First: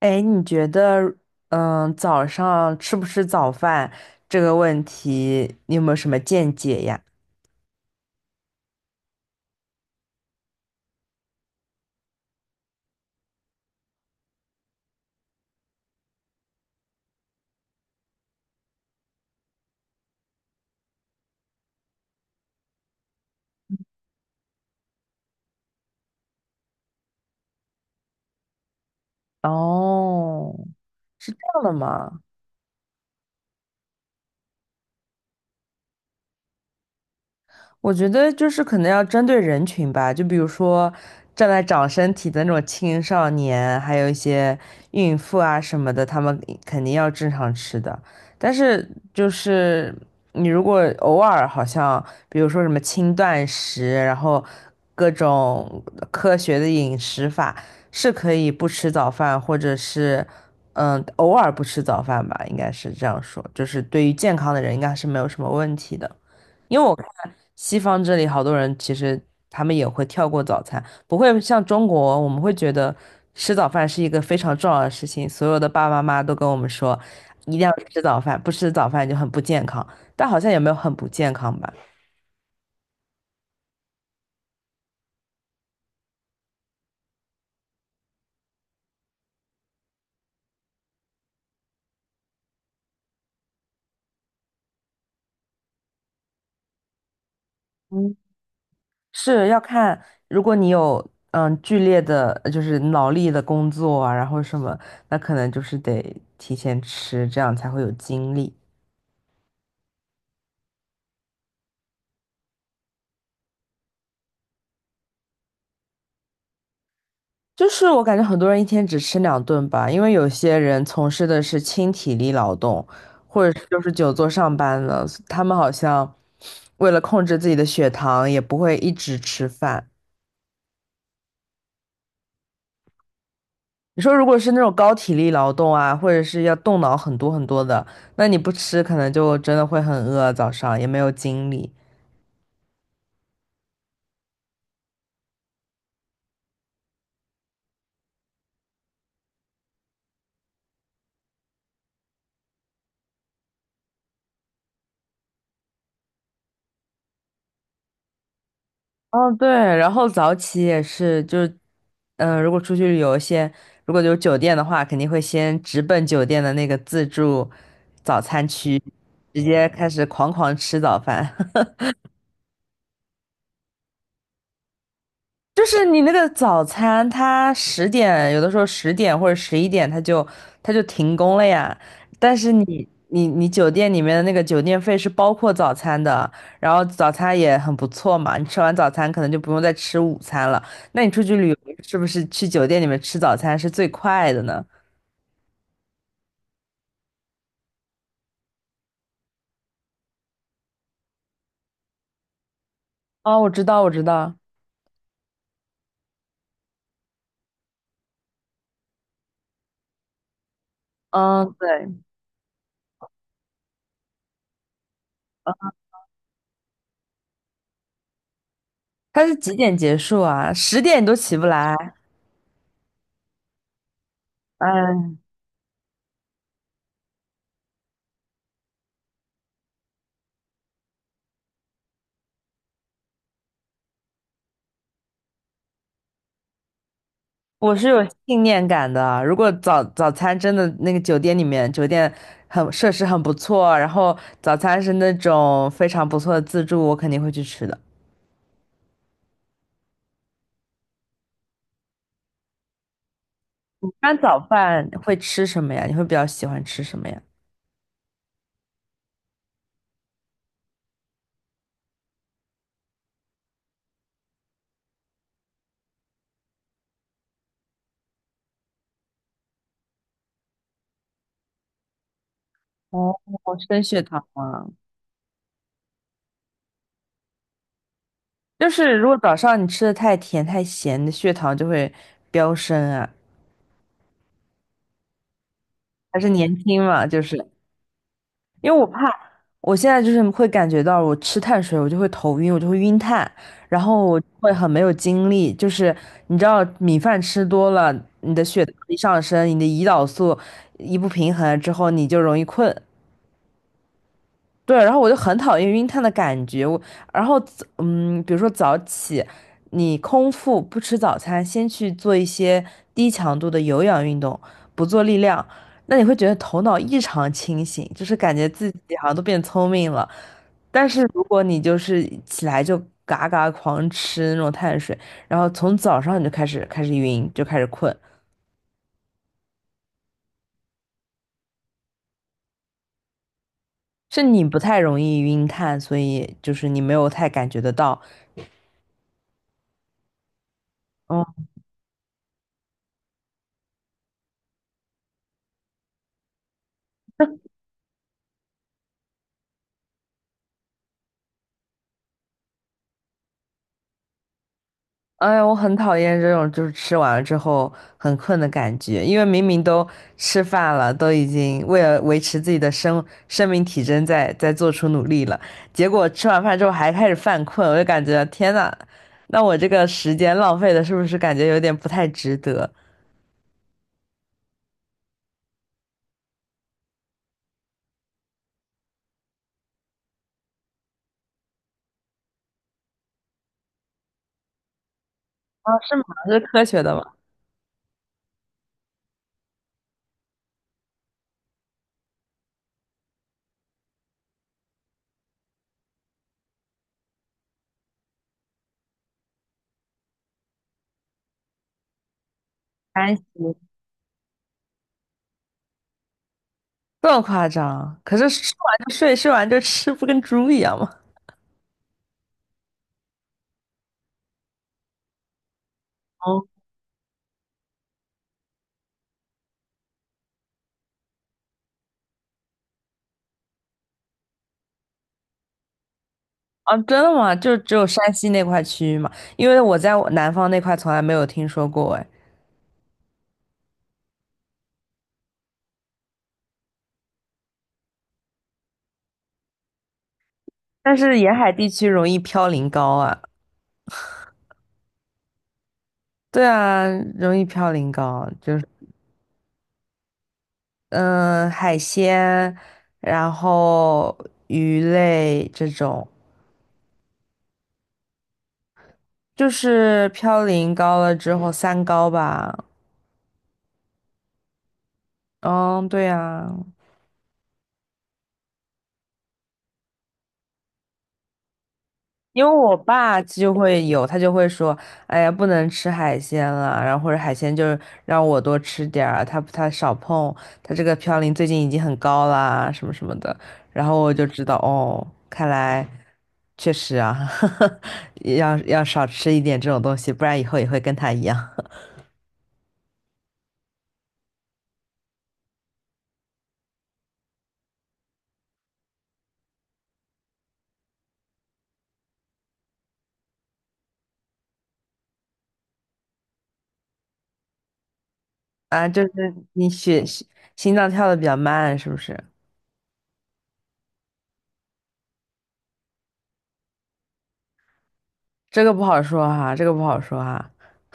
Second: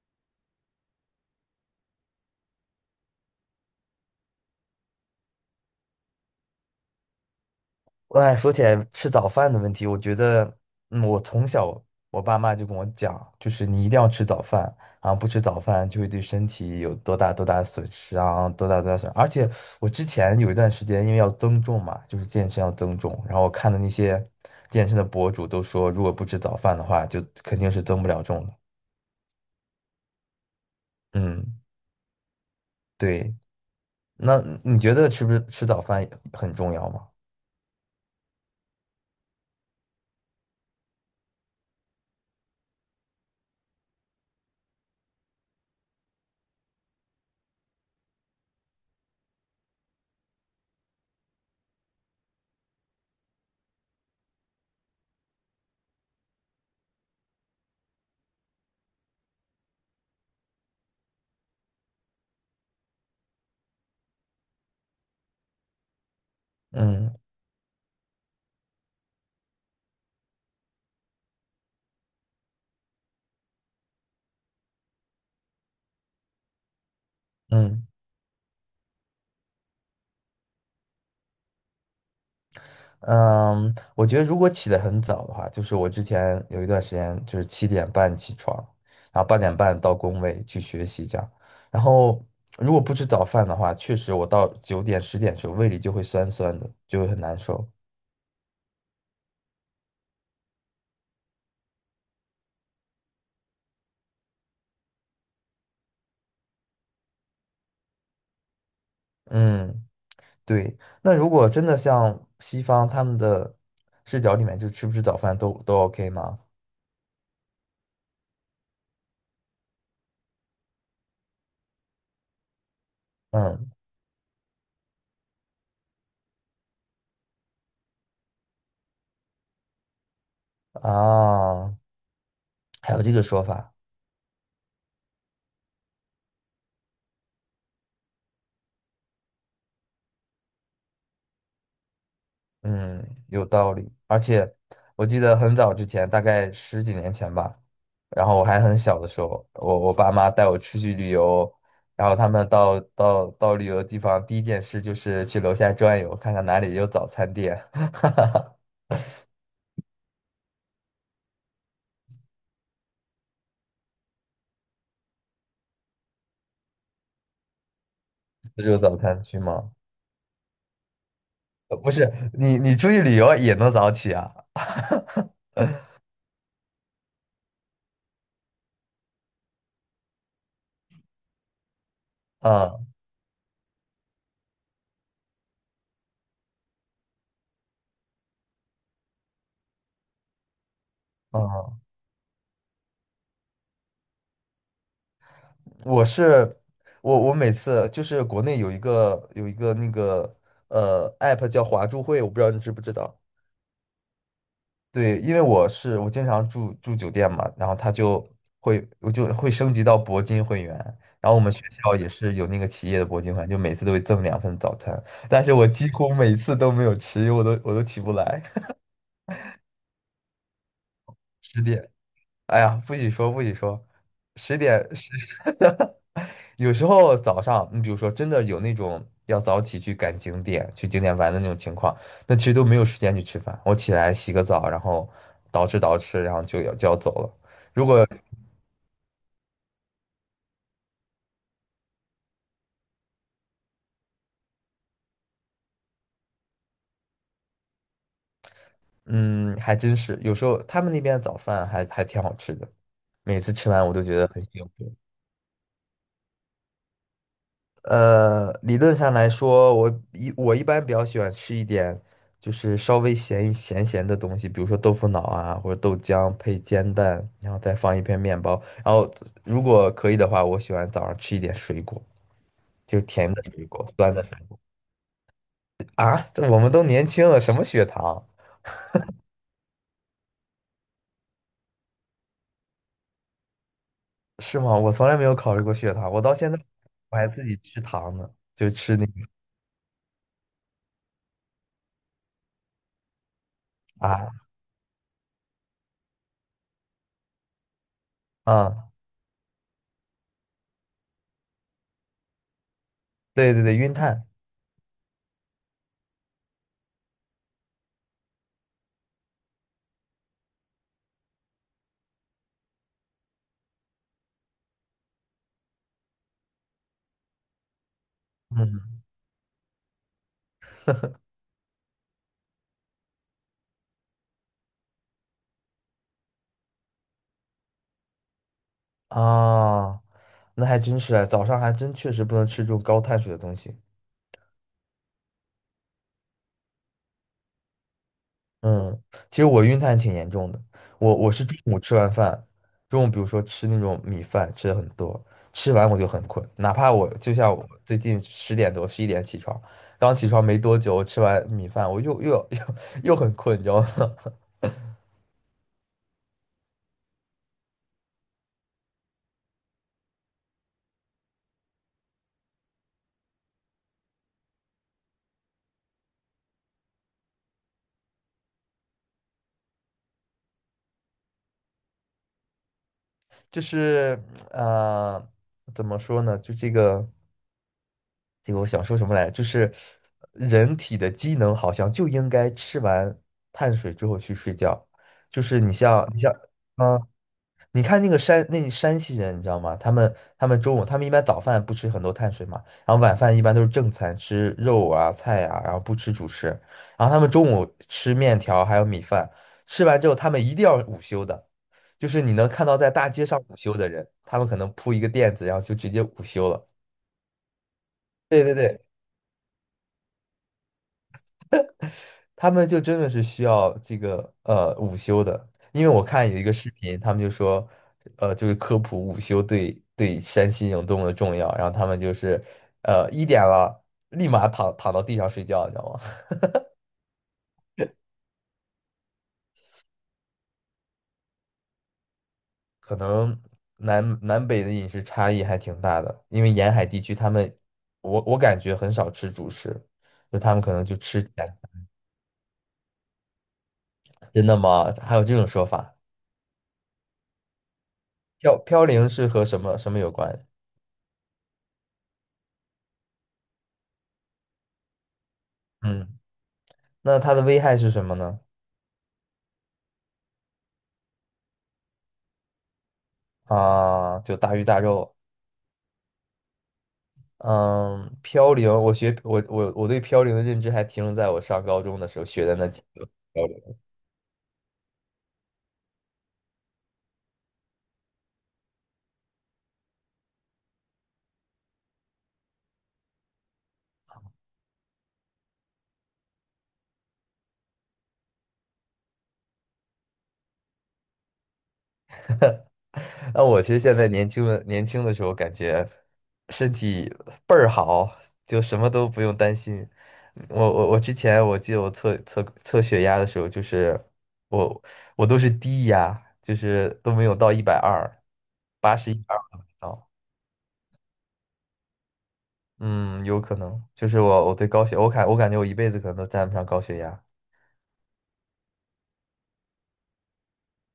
哎，你觉得，早上吃不吃早饭这个问题，你有没有什么见解呀？哎，说起来吃早饭的问题，我觉得，我从小我爸妈就跟我讲，就是你一定要吃早饭啊，不吃早饭就会对身体有多大多大的损失啊，多大多大损而且我之前有一段时间，因为要增重嘛，就是健身要增重，然后我看的那些健身的博主都说，如果不吃早饭的话，就肯定是增不了重的。哦，是这嗯，样的吗？对。那你觉得吃不吃早饭很重要吗？我觉得就是可能要针对人群吧，就比如说正在长身体的那种青少年，还有一些孕妇啊什么的，他们肯定要正常吃的。但是就是你如果偶尔好像，比如说什么轻断食，然后各种科学的饮食法，是可以不吃早饭，或者是偶尔不吃早饭吧，应该是这样说，就是对于健康的人应该是没有什么问题的。因为我看嗯西方这里好多人其实他们也会跳过早餐，不会像中国，我们会觉得吃早饭是一个非常重要的事情，所有的爸爸妈妈都跟我们说一定要嗯。吃早饭，不吃早饭就很不健康，但好像也没有很不健康吧。嗯，我觉得如果起得很早的话，就是我之前有一段时间就是7点半起床，然后8点半到工位去学习这样。然后如果不吃早饭的话，确实我到9点10点的时候胃里就会酸酸的，就会很难受。嗯，是要看，如果你有剧烈的，就是脑力的工作啊，然后什么，那可能就是得提前吃，这样才会有精力。嗯，对。那如果真的像西方他们的视角里面，就吃不吃早饭都 OK 吗？就是我感觉很多人一天只吃2顿吧，因为有些人从事的是轻体力劳动，或者是嗯就是久坐上班了，他们好像为了控制自己的血糖，也不会一直吃饭。啊，还有这个说法。你说如果是那种高体力劳动啊，或者是要动脑很多很多的，那你不吃可能就真的会很饿，早上也没有精力。嗯，有道理。而且我记得很早之前，大概十几年前吧，然后我还很小的时候，我爸妈带我出去旅游，然后他们到旅游地方，第一件事就是去楼下转悠，看看哪里有早餐店。哦，对，然后早起也是，就是，如果出去旅游先，如果有酒店的话，肯定会先直奔酒店的那个自助早餐 不是区，有早餐区直接吗？开始狂狂吃早饭。不是，你出去旅游也能早起啊？就是你那个早餐，它十点有的时候十点或者11点，它就停工了呀。但是嗯你酒店里面的那个酒店费是包括早餐的，然后早餐也很不错嘛。你吃完早餐可能就不用再吃午餐了。那你出去旅游嗯，是不是去酒店里面吃早餐是最快的呢？我是我每次就是国内有一个那个app 叫华住会，我不知道你知不知道。哦，我知道，我知道。对，因为我经常住酒店嘛，然后他就会我就会升级到铂金会员，然后我们嗯，学对，校也是有那个企业的铂金会员，就每次都会赠2份早餐，但是我几乎每次都没有吃，因为我都起不来。它是几点结束啊？十点你都起不十来。点，哎呀，不许说不许说，十点十，嗯。有时候早上你比如说真的有那种要早起去景点玩的那种情况，那其实都没有时间去吃饭，我起来洗个澡，然后捯饬捯饬，然后就要走了。我是有信念感的啊。如果早餐真的那个酒店里面，酒店很设施很不错，然后早餐是那种非常不错的自助，我肯定会去吃的。嗯，还真是，有时候他们那边的早饭还挺好吃的，每次吃完一我都般觉得早很幸饭福。会吃什么呀？你会比较喜欢吃什么呀？理论上来说，我一般比较喜欢吃一点，就是稍微咸咸的东西，比如说豆腐脑啊，或者豆浆配煎蛋，然后再放1片面包。然后如果可以的话，我喜欢早上吃一点水果，就是哦，甜的水升果，血酸的糖水果啊，啊，这我们都年轻了，什么血糖？就是如果早上你吃的太甜太咸，你的血糖就会飙升啊。是吗？我从来没有考虑过血糖，还我是到现年在轻嘛，我就还自是。己吃糖呢，就因为我吃那怕，个我现在就是会感觉到我吃碳水，我就会头晕，我就会晕碳，然后我啊。会很没有精力。就是你知道，米饭吃多了，你的血糖啊，一上升，你的胰岛素一不平衡之后，你就容易困。对对对，晕碳，对，然后我就很讨厌晕碳的感觉。我，然后比如说早起，你空腹不吃早餐，先去做一些低强度的有氧运动，不做力量，那你会觉得头脑异常清醒，就是感觉自己嗯，好像都变聪明了。但是如果你就是起来就嘎嘎狂吃那种碳水，然后从早上你就开始晕，就开始困，啊，那还真是啊，早上还真确实不能吃这种高碳水的东西。是你不太容易晕碳，所以就是你没有太感觉得到。嗯，其实我晕碳挺严重的，我是中午吃完饭，中午比如说吃那种米饭吃的很多，吃完我就很困，哪怕我就像我最近10点多11点起床，刚起床没多久，我吃完米饭我又又又 又很困，你知道吗？哎呀，我很讨厌这种就是吃完了之后很困的感觉，因为明明都吃饭了，都已经为了维持自己的生命体征在做出努力了，结果吃完饭之后还开始犯困，我就感觉天呐，那我这个时间浪费的是不是感觉有点不太值得？就是呃，怎么说呢？就这个。这个我想说什么来着？就是人体的机能好像就应该吃完碳水之后去睡觉。就是啊，你是像，吗？是科学的嗯，吗？你看那个山，那山西人，你知道吗？他们中午他们一般早饭不吃很多碳水嘛，然后晚饭一般都是正餐，吃肉啊菜啊，然后不吃主食。然后他们中午吃面条还有米饭，吃完之后他们一定要午休的。就是你能看到在大安息。街上午休的人，他们可能铺一个垫子，然后就直接午休了。这么夸张？可是对吃对完对，就睡，睡完就吃，不跟猪一样吗？他们就真的是需要这个午休的，因为我看有一哦。个视频，他们就说，就是科普午休对山西人有多么的重要，然后他们就是，1点了，立马躺到地上睡觉，你知道吗？啊，真的吗？就只有山西那块区域吗？因为我在我南方那块从来没有听说过哎。可能南北的饮食差异还挺大的，因为沿海地区他们，我感觉很少吃主食，就他们可能但就是吃沿甜海地的，区容易嘌呤高啊，真的吗？还有这种说法？对啊，容易嘌呤高，就是飘零是和什么什么有关？海鲜，然后鱼类这种，嗯，那它的危害是什么呢？就是嘌呤高了之后三高吧。啊，就大鱼大肉。嗯，对啊，嗯，飘零，我学我我我对飘零的认知还停留在我上高中的时候因学为的那我几个爸飘就零。会有，他就会说：“哎呀，不能吃海鲜了，然后或者海鲜就是让我多吃点儿啊，他少碰，他这个嘌呤最近已经很高啦，什么什么的。”然后我就知道，哦，看来确实啊，要少吃一点这种东西，不然以后也会跟他一样那我其实现在年轻的时候，感觉身体倍儿好，就什么都不用担心。我之前我记得我测血压的时候，就是我我都是低压，就是都没有到120，啊。八就十一点是二都没你到。心脏跳的比较慢，是不是？嗯，有可能，就是我我对高血，我感觉我一辈子可能都沾不上高血压。这个不好说哈，这个不好说哈。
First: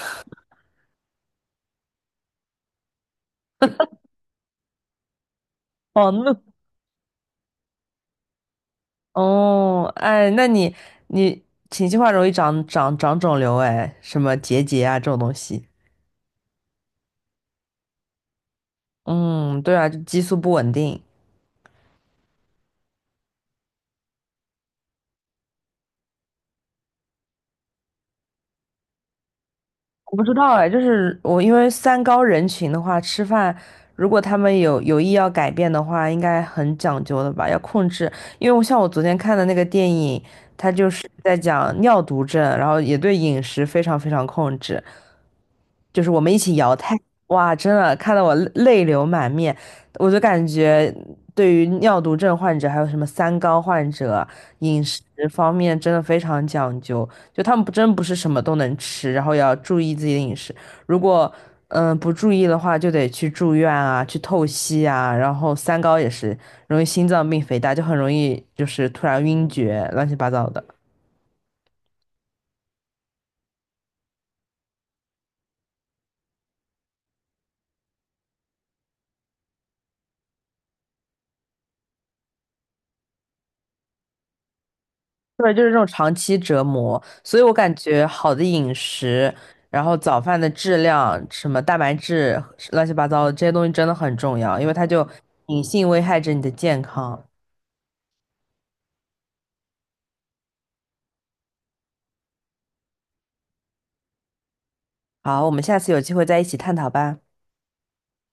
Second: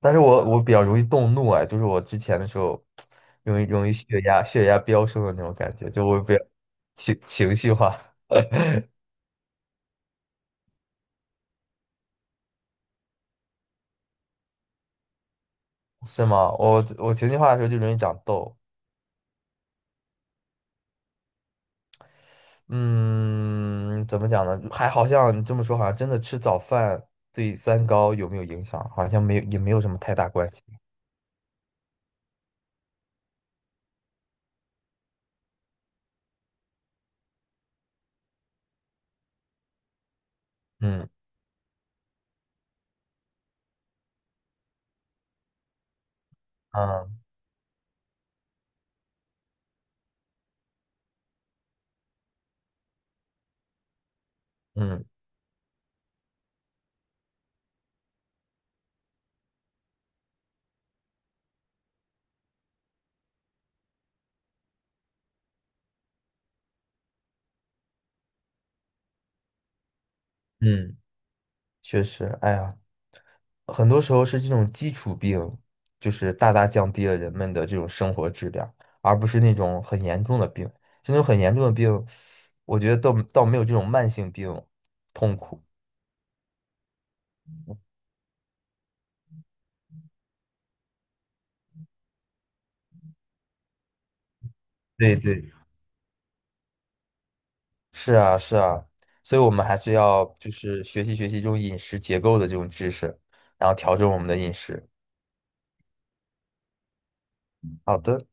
但是我比较容易动怒啊，就是我之前的时候，容易血压飙升的那种感觉，就哦，我比那。较情绪化，哦，哎，那你情绪化容易长肿瘤，哎，什么结节啊这种东西。是吗？我情绪化的时候就容易长痘。嗯，对啊，就激素不稳定。嗯，怎么讲呢？还好像你这么说，好像真的吃早饭对三高有没有影响，好像没有，也没有什么太我不大知关道系。哎，就是我因为三高人群的话，吃饭如果他们有意要改变的话，应该很讲究的吧，要控制。因为我像我昨天看的那个电影，它就是嗯在讲尿毒症，然后也对饮食非常非常控制。就是我们一起摇太，嗯哇，真的看得我泪流满面。我就感觉对于尿毒症患者，还有什么三高患者，饮食嗯方面真的非常讲究，就他们不是什么都能吃，然后要注意自己的饮食。如果不注意的话，就得去住院啊，去透析啊，然后三高也是容易心脏病、肥大，就很容易就是突然晕厥，乱七八糟的。嗯，确实，哎呀。很多时候是这种基础病，就是大大降低了人们的这种生活质量，而不是那种很严重的病。这种很严重的病，我觉得倒没有这种慢性病痛对，苦。就是这种长期折磨，所以我感觉好的饮食，然后早饭的质量，什么蛋白质，乱七八糟的这些东西真的很重要，因为它就对对，隐性危害着你的健康。是啊，是啊，所以我们还是要就是学习学习这种饮食结构的这种知识，然后调整我们的饮食。好，我们下次有机会再一起探讨吧。好的。